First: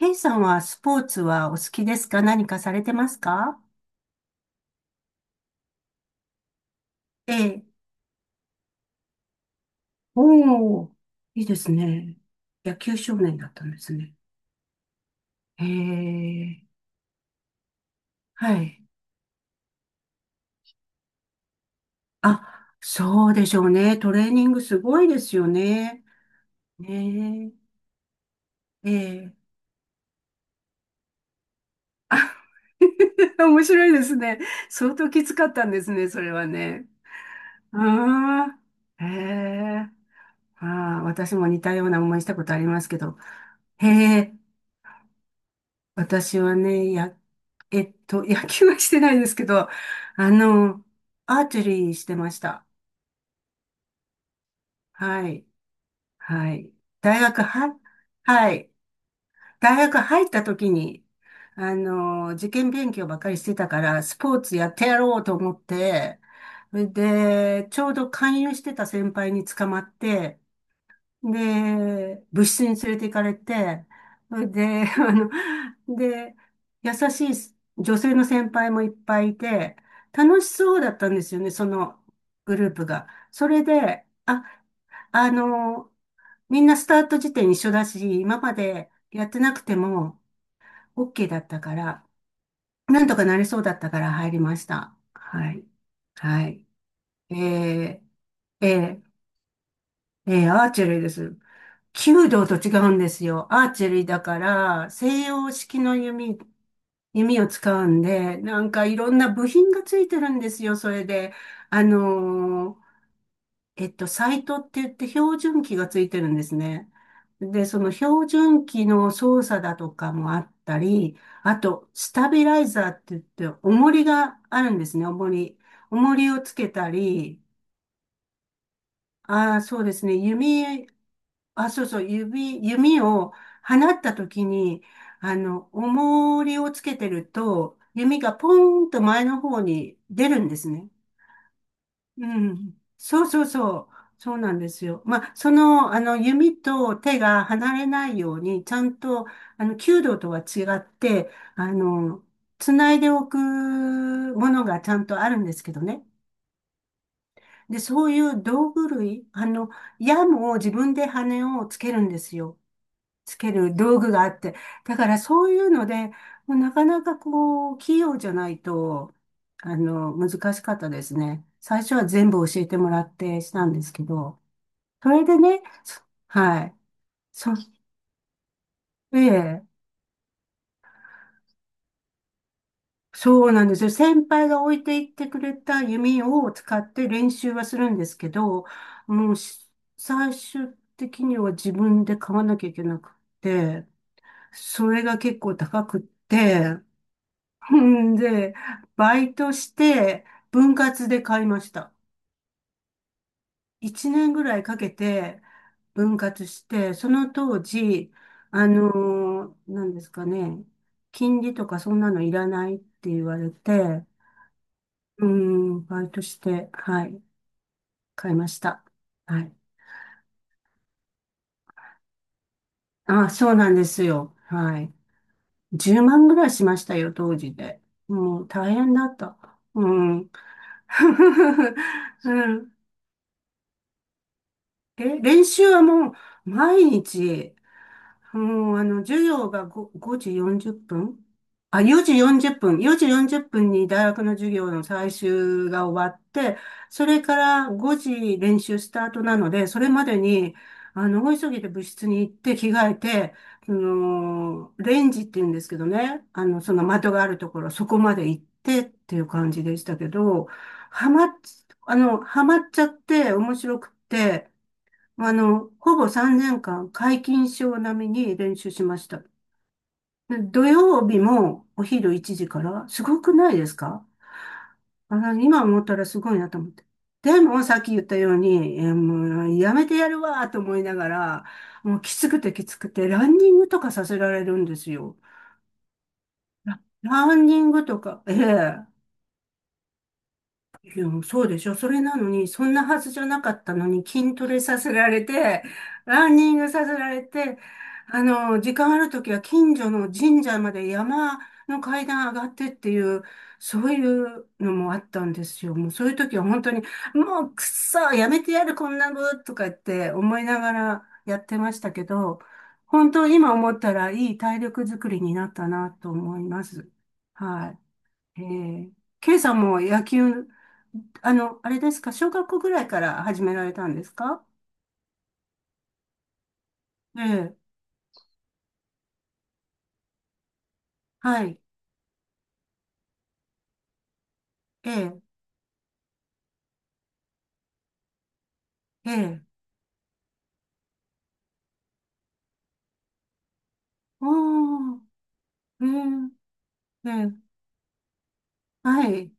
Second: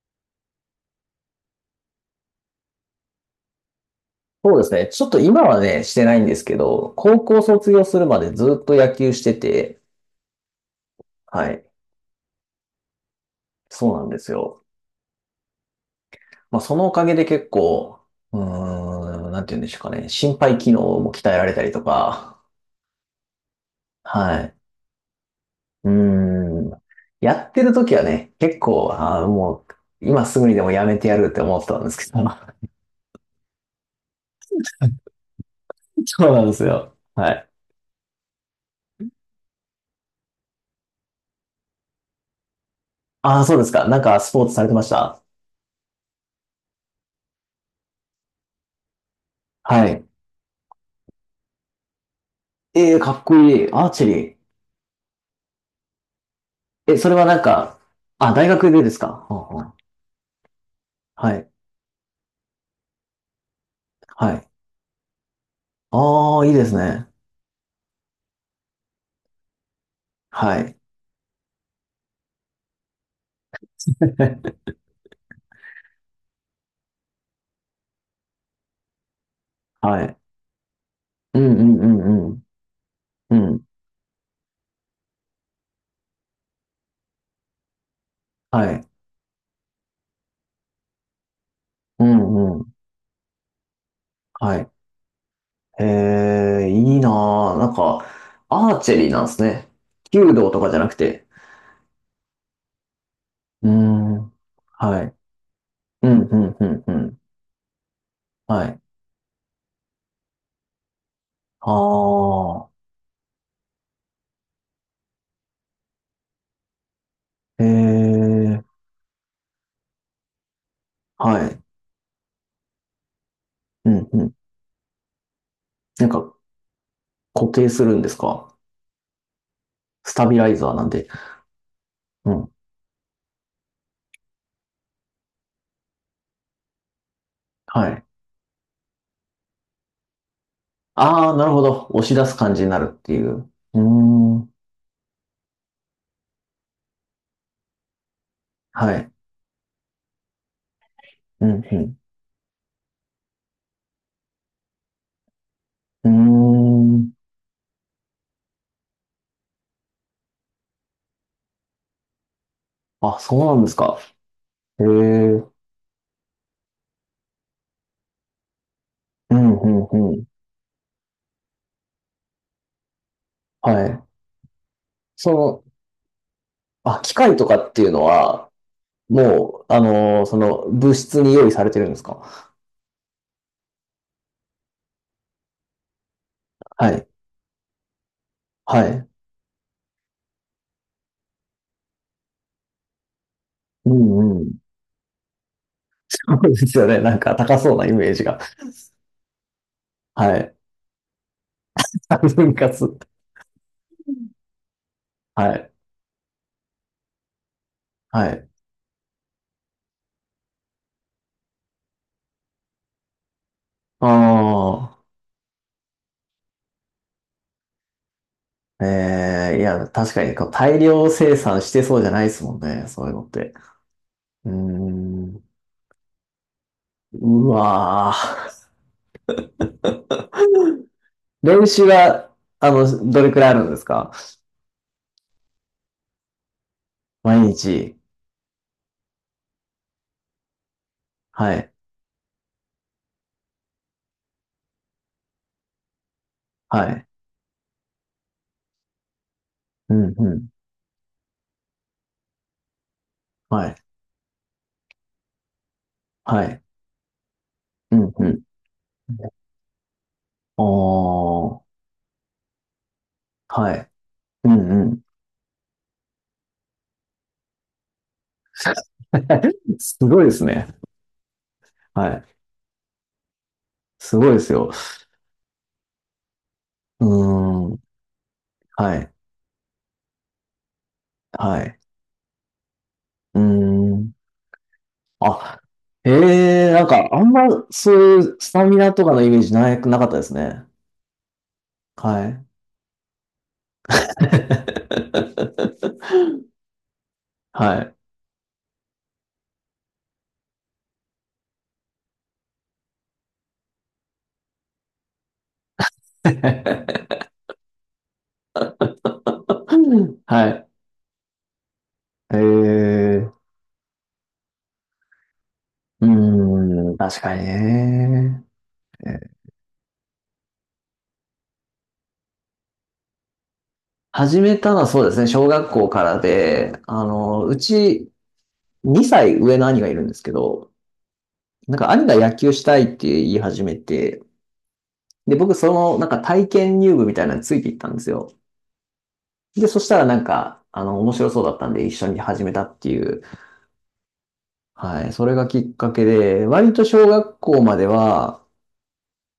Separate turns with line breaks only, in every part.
ケイさんはスポーツはお好きですか？何かされてますか？
そうですね。ちょっと今はね、してないんですけど、高
え
校
え。
卒業するまでずっと野球してて、
おー、いい
は
で
い。
すね。野球少年だったんで
そ
す
うなん
ね。
ですよ。
へ
まあ、
え、
そのおかげで結構、
はい。
なんて言うんでしょうかね。心肺機能も鍛えられたりとか、
あ、そうでしょうね。トレー
は
ニン
い。
グすごいですよ
うー
ね。
ん。や
ね
ってる時はね、結
え、
構、
え
あー
え。
もう、今すぐにでもやめてやるって思ってたんですけ
あ
ど。
面白いですね。相当きつかったんですね、そ
そう
れ
なん
は
です
ね。
よ。はい。
ああ、へえ。ああ、私も似たような思いしたことありますけど。
ああ、そうですか。
へ
なんかス
え。
ポーツされてました？
私はね、や、野球はしてないですけど、
はい。
あの、アーチェリーしてました。
ええ、かっこいい。アーチェリー。
はい。はい。
え、それ
大
はなん
学
か、
は、
あ、大
は
学
い。
でですか？ほうほう。
大学入った時に、
はい。
受験勉強ばっかりしてたから、スポ
は
ー
い。
ツやってやろうと思って、
ああ、いいです
それ
ね。
で、ちょうど勧誘してた先輩に捕まって、
はい。
で、部室に連れて行かれて、それ で、で、優しい女性の先輩もいっぱいいて、
はい。
楽しそうだったんです
う
よね、
んう
そ
んう
の
んうん。
グループが。
う
それ
ん。
で、あ、あの、みんなスタート時点一緒だし、今ま
はい。
でやってなくても OK だったか
う
ら、
んうん。
なんとかなりそうだったから入りま
は
し
い。
た。はい。はい。
いいなぁ、なん
え
か、
ー、
アー
え
チェリー
ー
なんですね。弓
ええ、
道と
ア
か
ー
じゃ
チェ
なく
リーで
て。
す。弓道と違うんですよ。
う
ア
ー
ーチェリーだ
ん。
から、
はい。
西洋式の
うんう
弓、
んうんうん。
弓を使うんで、な
は
ん
い。
かいろんな部品がついてるんですよ、それで。
あ
あ
あ、
のーサイトって言って標準器がついてるんですね。
え
で、その標
ー、
準器の操作だとかもあったり、
は
あ
い。
と、スタビライザーって言って、
う
重り
んうん。
があるんですね、重り。
なん
重り
か、
をつけたり、
固定するんですか？
ああ、そうです
ス
ね。
タビライザーなんで。
あ、そうそう、
うん。
指、弓を放った時に、重りをつけてると、
はい。
弓がポーンと前の方に出るんですね。
ああ、なるほど。押し出
う
す感じにな
ん。
るって
そ
い
うそう
う。う
そ
ー
う。そう
ん。
なんですよ。まあ、弓と手が離れないように、ちゃ
は
ん
い。
と、弓道とは違って、
うん、
つないでおくものがちゃんとあるんですけどね。
うん。うーん。
で、そういう道具類、矢も自分で羽をつけるんですよ。
あ、
つ
そう
け
なんで
る
すか。
道具があって。
へえ。
だから
う
そう
ん、
いうので、もうなかなかこう、器用じゃないと、
うん、うん。
難しかったですね。最初は全部教えてもらってしたん
は
です
い。
けど、それ
そ
でね、
の、
はい。
あ、機械と
そ、
かっていうのは、
ええ、
もう、その、物質に用意されてるんですか？
そうなんですよ。先輩が置いていってくれた弓を使
は
っ
い。
て練習はするんですけど、
はい。
もうし最終的には自分で買わなきゃいけなくて、
うんうん。
それが結構高くっ
そうで
て、
すよね。なんか高そうなイメー
ん
ジが。
で、バイトして、
はい。
分割で買いました。
分割。
一年ぐらいかけて、
はい。
分割して、その当時、
はい。
なんですかね、金利とかそんなのいらないって言われて、
ああ。
うん、バイトして、はい、買いました。は
え
い。
え、いや、確かにこう大量生産してそうじゃないですもんね、そういうのっ
あ、
て。
そうなんですよ。
うー
はい。
ん、
10万ぐらいしましたよ、当
う
時で。
わ
もう大変だった。うん。
ー。 練習 は、
うん
どれくらいあるんですか？
練習はもう毎
毎
日、
日。
もう授業が5、5時40分、
はい、
あ、4時40分。4時40分に大学の授業の最終が終わって、
は
そ
い、
れから5時練習スタートなので、それ
う
ま
ん、
で
うん、
に、大急ぎで部室に行って着替えて、
はい、
レンジって言うんですけどね、
はい、
その的があるところ、そ
う
こ
ん、
まで
うん。
行ってっていう感じでしたけど、
お
はまっ、
ー、
はまっちゃって面
は
白く
い、
っ
う
て、
ん、うん。
ほぼ3年間、皆勤賞並みに練習しました。
すごいで
で
す
土
ね。
曜日もお
は
昼
い。
1時から、すごくないですか？
すごいですよ。
今思ったらすごいなと思って。
う
でも、
ー
さ
ん。
っき言ったように、
はい。
もうやめてやるわと思いながら、
はい。
もうきつくてきつくて、ラン
うー
ニングとかさ
ん。
せられるんですよ。
あ、ええ、なんか、あん
ラ
ま、
ンニング
そう
と
い
か、え
うスタミ
え、
ナとかのイメージなくなかったですね。
いや、そうでしょ。それな
は
の
い。
に、そんなはずじゃなかったのに、筋トレさせられて、ランニン グさせられて、
はい。
時間あるときは近所の神社まで山の階段上がってっていう、そういうのもあったんですよ。もうそういうときは本当に、もうくっそ、やめてやる、こんなの、とか言って思い
は
な
い。
がらやってましたけ
え
ど、本当
え、
今思ったらいい体力づくりになったなと思います。
確かに
はい。え
ね。
ー、K さんも野球、あれですか、小学校ぐらいから始められたんです
始
か？
めたのはそうですね、小学校からで、
え
う
え、
ち2歳上の兄がいるんですけど、
はい、
なんか兄が野球したいって言い始めて、
ええ、
で、僕その、なんか体験入部みたいなのについていったんですよ。
ええ、
で、そしたらなんか、面白そうだったんで一緒に始めたっていう、
おー、
はい、それがきっ
え
かけで、割と小
え、え
学
え、
校までは、
はい、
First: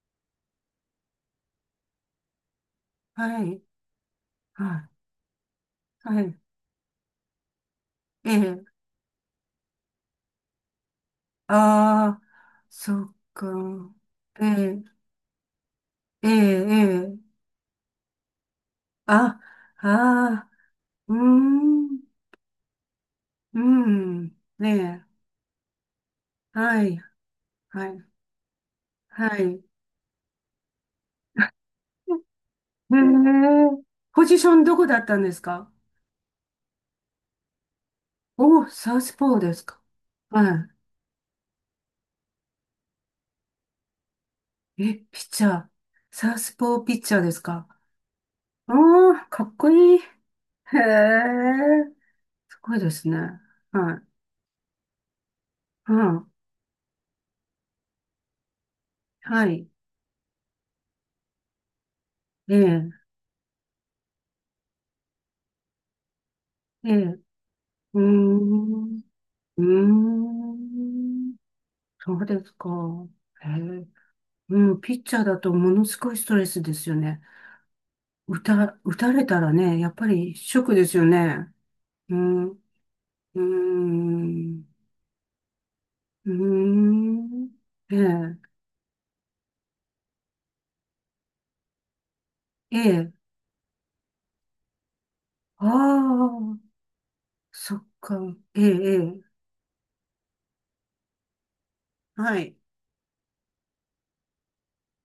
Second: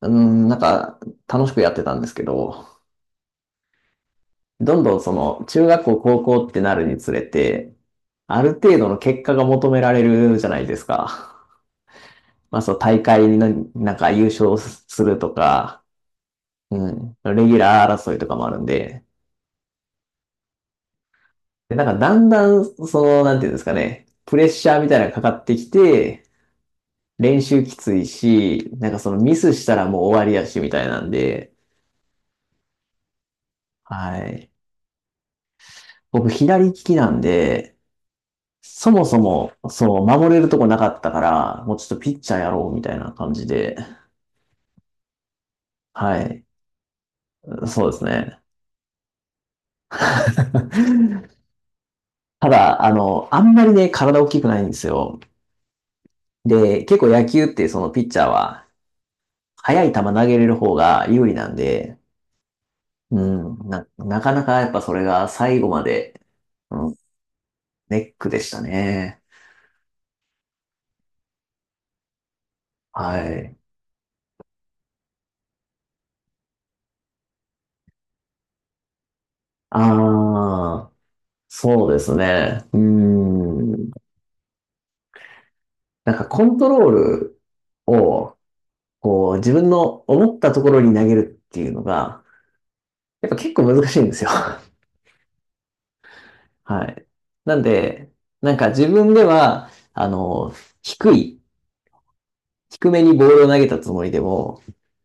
うん、なんか、楽しくやってたんですけど、
はい、は
どんどん
い、
その、中学校、
は
高
い、
校ってなるにつれて、
え
ある
え、
程度の結果が求められるじゃないですか。
ああ、
まあ、そう、大
そっ
会に
か、
なんか優
え
勝
え、
するとか、
ええ、
う
え
ん、
え、
レギュラー争いとかもあるんで、
あ、ああ、うー
で、なんか
ん、
だんだん、その、なんていうんで
う
すかね、
ん、
プレッシ
ね
ャーみたいなのがか
え、
かってきて、
はい、
練習き
は
つ
い、
いし、なんかそのミ
は
ス
い。
したらもう終わりやし、みたいなんで、
ええ、ポ
は
ジシ
い。
ョンどこだったんですか？
僕、左利きなんで、
お、
そ
サウ
も
ス
そ
ポーで
も、
すか。
そう、守れるとこ
は
なかったから、もうちょっとピッチャーやろう、みたいな感じで、
い。え、ピッチャー。
は
サウ
い。
スポーピッチャーですか？
そうですね。
ああ、かっこいい。へ え、
た
すごい
だ、
ですね。
あんまりね、
はい。
体大きくないんですよ。
うん。
で、結構野球ってそのピッチャーは、
はい。
速い球投げれる方が有利なんで、
ええ、
うん、なかなかやっぱそれが最後まで、う
ええ、
ん、
う
ネ
ー
ックでした
ん、
ね。
うーん、そうですか。
は
へ
い。
え、うん、ピッチャーだとものすごいストレスですよね。打たれたらね、やっぱりショック
あ
で
あ、
すよね。
そうで
う
す
ん、う
ね。うー
ー
ん。
ん、
なんか
うー
コントロール
ん、え
を、
え。
こう、自分の思ったところに投げるっていうのが、
ええ、
やっぱ結構難しいんですよ。
ああ、
はい。なん
そっ
で、
か、
なん
ええ、
か自
え
分
え、
では、低い、
はい、
低めにボールを投げたつもりでも、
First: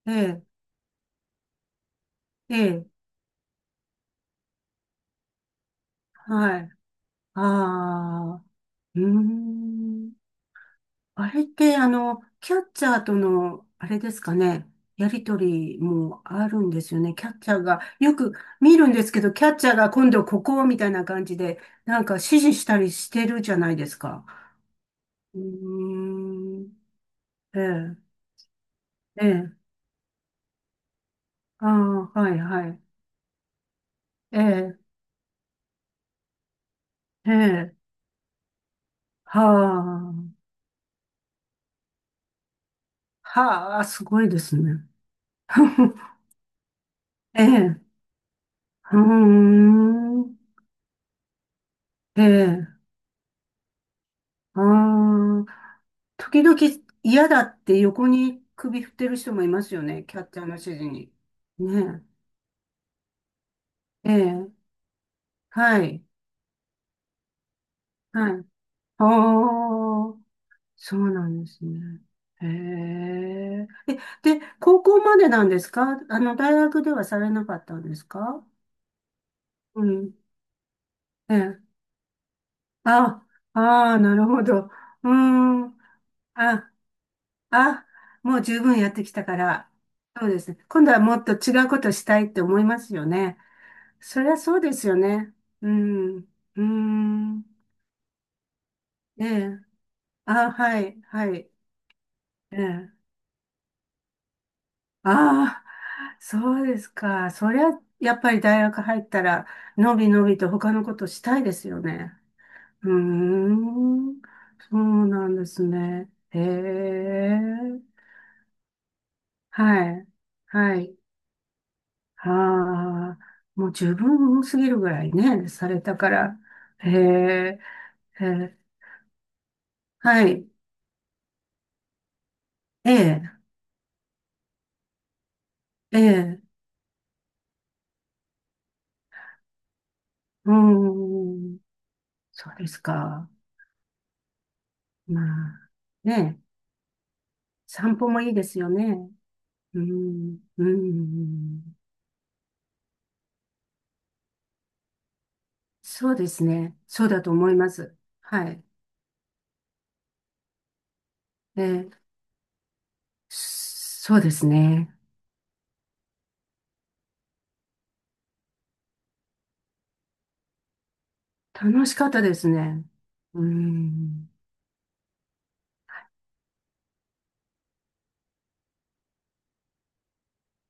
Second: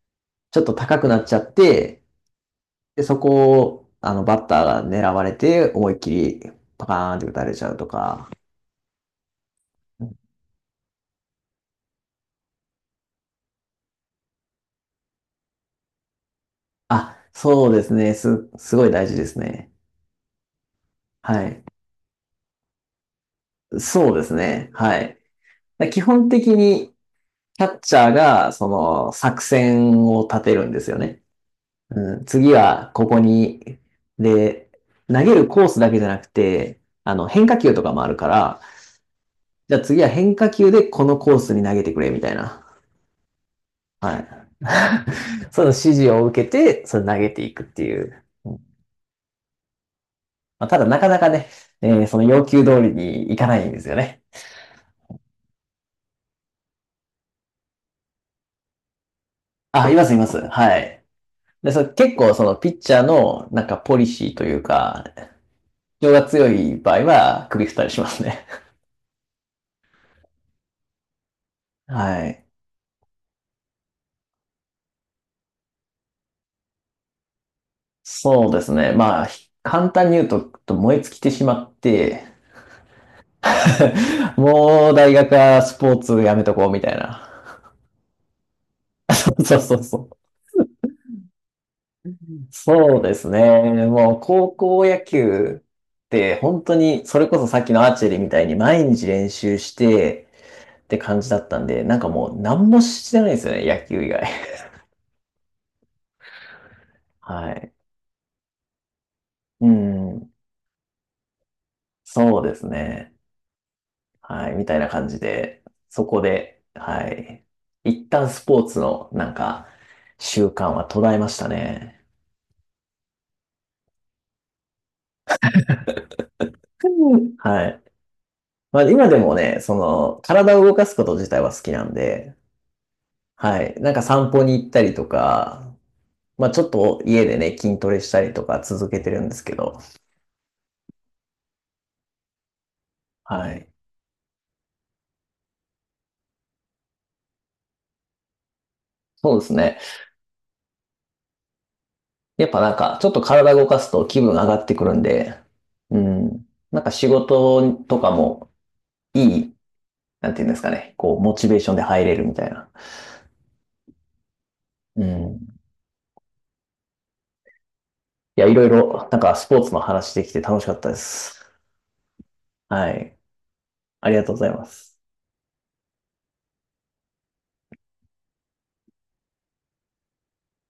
ええ、
ちょっと高くなっちゃって、
ええ、
で、そこを、バッターが狙われて、思いっきり
はい、
パカーンって打
あ
たれちゃうとか、
あ、うーん。あれって、キャッチャーとの、あれですかね、やりとりもあるんですよね。
あ、
キャッチャー
そう
が、
ですね。
よく
す
見
ご
る
い
んで
大
す
事
け
で
ど、
す
キャッチ
ね。
ャーが今度ここみたいな感じ
は
で、
い。
なんか指示したりしてるじゃないです
そうで
か。
すね。はい。
うー
基本的
ん、
に、
え
キャッチ
え、
ャーが、その、
え
作
え、
戦を立てるんですよね。
ああ、
うん、
はい、
次
はい、
は、ここに、
え
で、
え、
投げるコースだけじゃなくて、
え
変化球
え、
とかもあるから、
は
じゃあ次は変
あ。
化球でこのコースに投げてくれ、みたいな。
はあ、す
は
ごいで
い。
すね。
その指示 を受けて、それ投げて
え
いくっ
え、
ていう。
うーん、
まあ、ただ、なかなかね、その
え
要求
え、
通りにいかないんですよね。
ああ、時々嫌だって横に首振ってる人もいますよ
あ、い
ね、
ます、い
キャッ
ます。
チャーの指
は
示
い。
に。
で、
ね
結構そのピッチャーのなんかポリ
え、え
シーと
え、
いうか、
はい、
主張が強い場合は首振ったりします
はい。
ね。
ああ、そうなんです ね。
はい。
へえ、え、で、高校までなんですか？大学ではされなかったんですか？
そうですね。まあ、
う
簡単に
ん、
言うと、燃え尽きて
え
し
え、
まって、
あ、ああ、なる ほど。う
もう
ー
大学はス
ん、
ポーツやめとこ
あ、
うみたいな。
あ、もう十分やってきたか
そうそう
ら、
そうそう。
そうですね。今度はもっと違うことしたいって思います
そう
よ
です
ね。
ね。もう
そりゃ
高
そうで
校
すよ
野
ね。
球
う
っ
ん、う
て
ー
本当に、それこそさ
ん、
っきのアーチェリーみたいに毎日
え
練習
え。
して
あ、は
って
い、
感じ
は
だっ
い、
たんで、なんかもう
え
何も
え。
してないですよね、野球以外。
ああ、そうですか。そ
は
りゃ、
い。
やっぱり大学入ったら、
う
のびの
ん。
びと他のことしたいですよね。
そうです
うー
ね。
ん、
はい。みた
そ
いな
う
感じ
なんで
で、
す
そ
ね。
こ
へ
で、は
え、
い。一旦スポーツの、なんか、
はい、
習慣
は
は
い。
途絶えましたね。
ああ、もう十分すぎるぐらいね、されたから。へ
うん。
え、
はい。
へえ、
まあ、今でもね、その、
はい、
体を動かすこと自体は好きなんで、
ええ、
はい。なんか散歩に行ったりとか、
ええ、
まあ、ちょっと家でね、筋トレしたりとか続けてるんですけど、
うーん、そうですか。
はい。
まあ、ね、散歩もいいですよね。
そうですね。
うん、うん、
やっぱなんか、ちょっと体動かすと気分上がってくるんで、う
そうです
ん。
ね。
なんか
そ
仕
うだと思いま
事
す。
とかも
はい。
いい、なんていうんですかね、こう、モチベー
え
ションで
え、
入れるみたいな。
そうですね。
うん。いや、いろいろ、なんかスポーツの話できて楽しかったです。
楽しかったですね。
はい。
う
ありが
ん。
とうございます。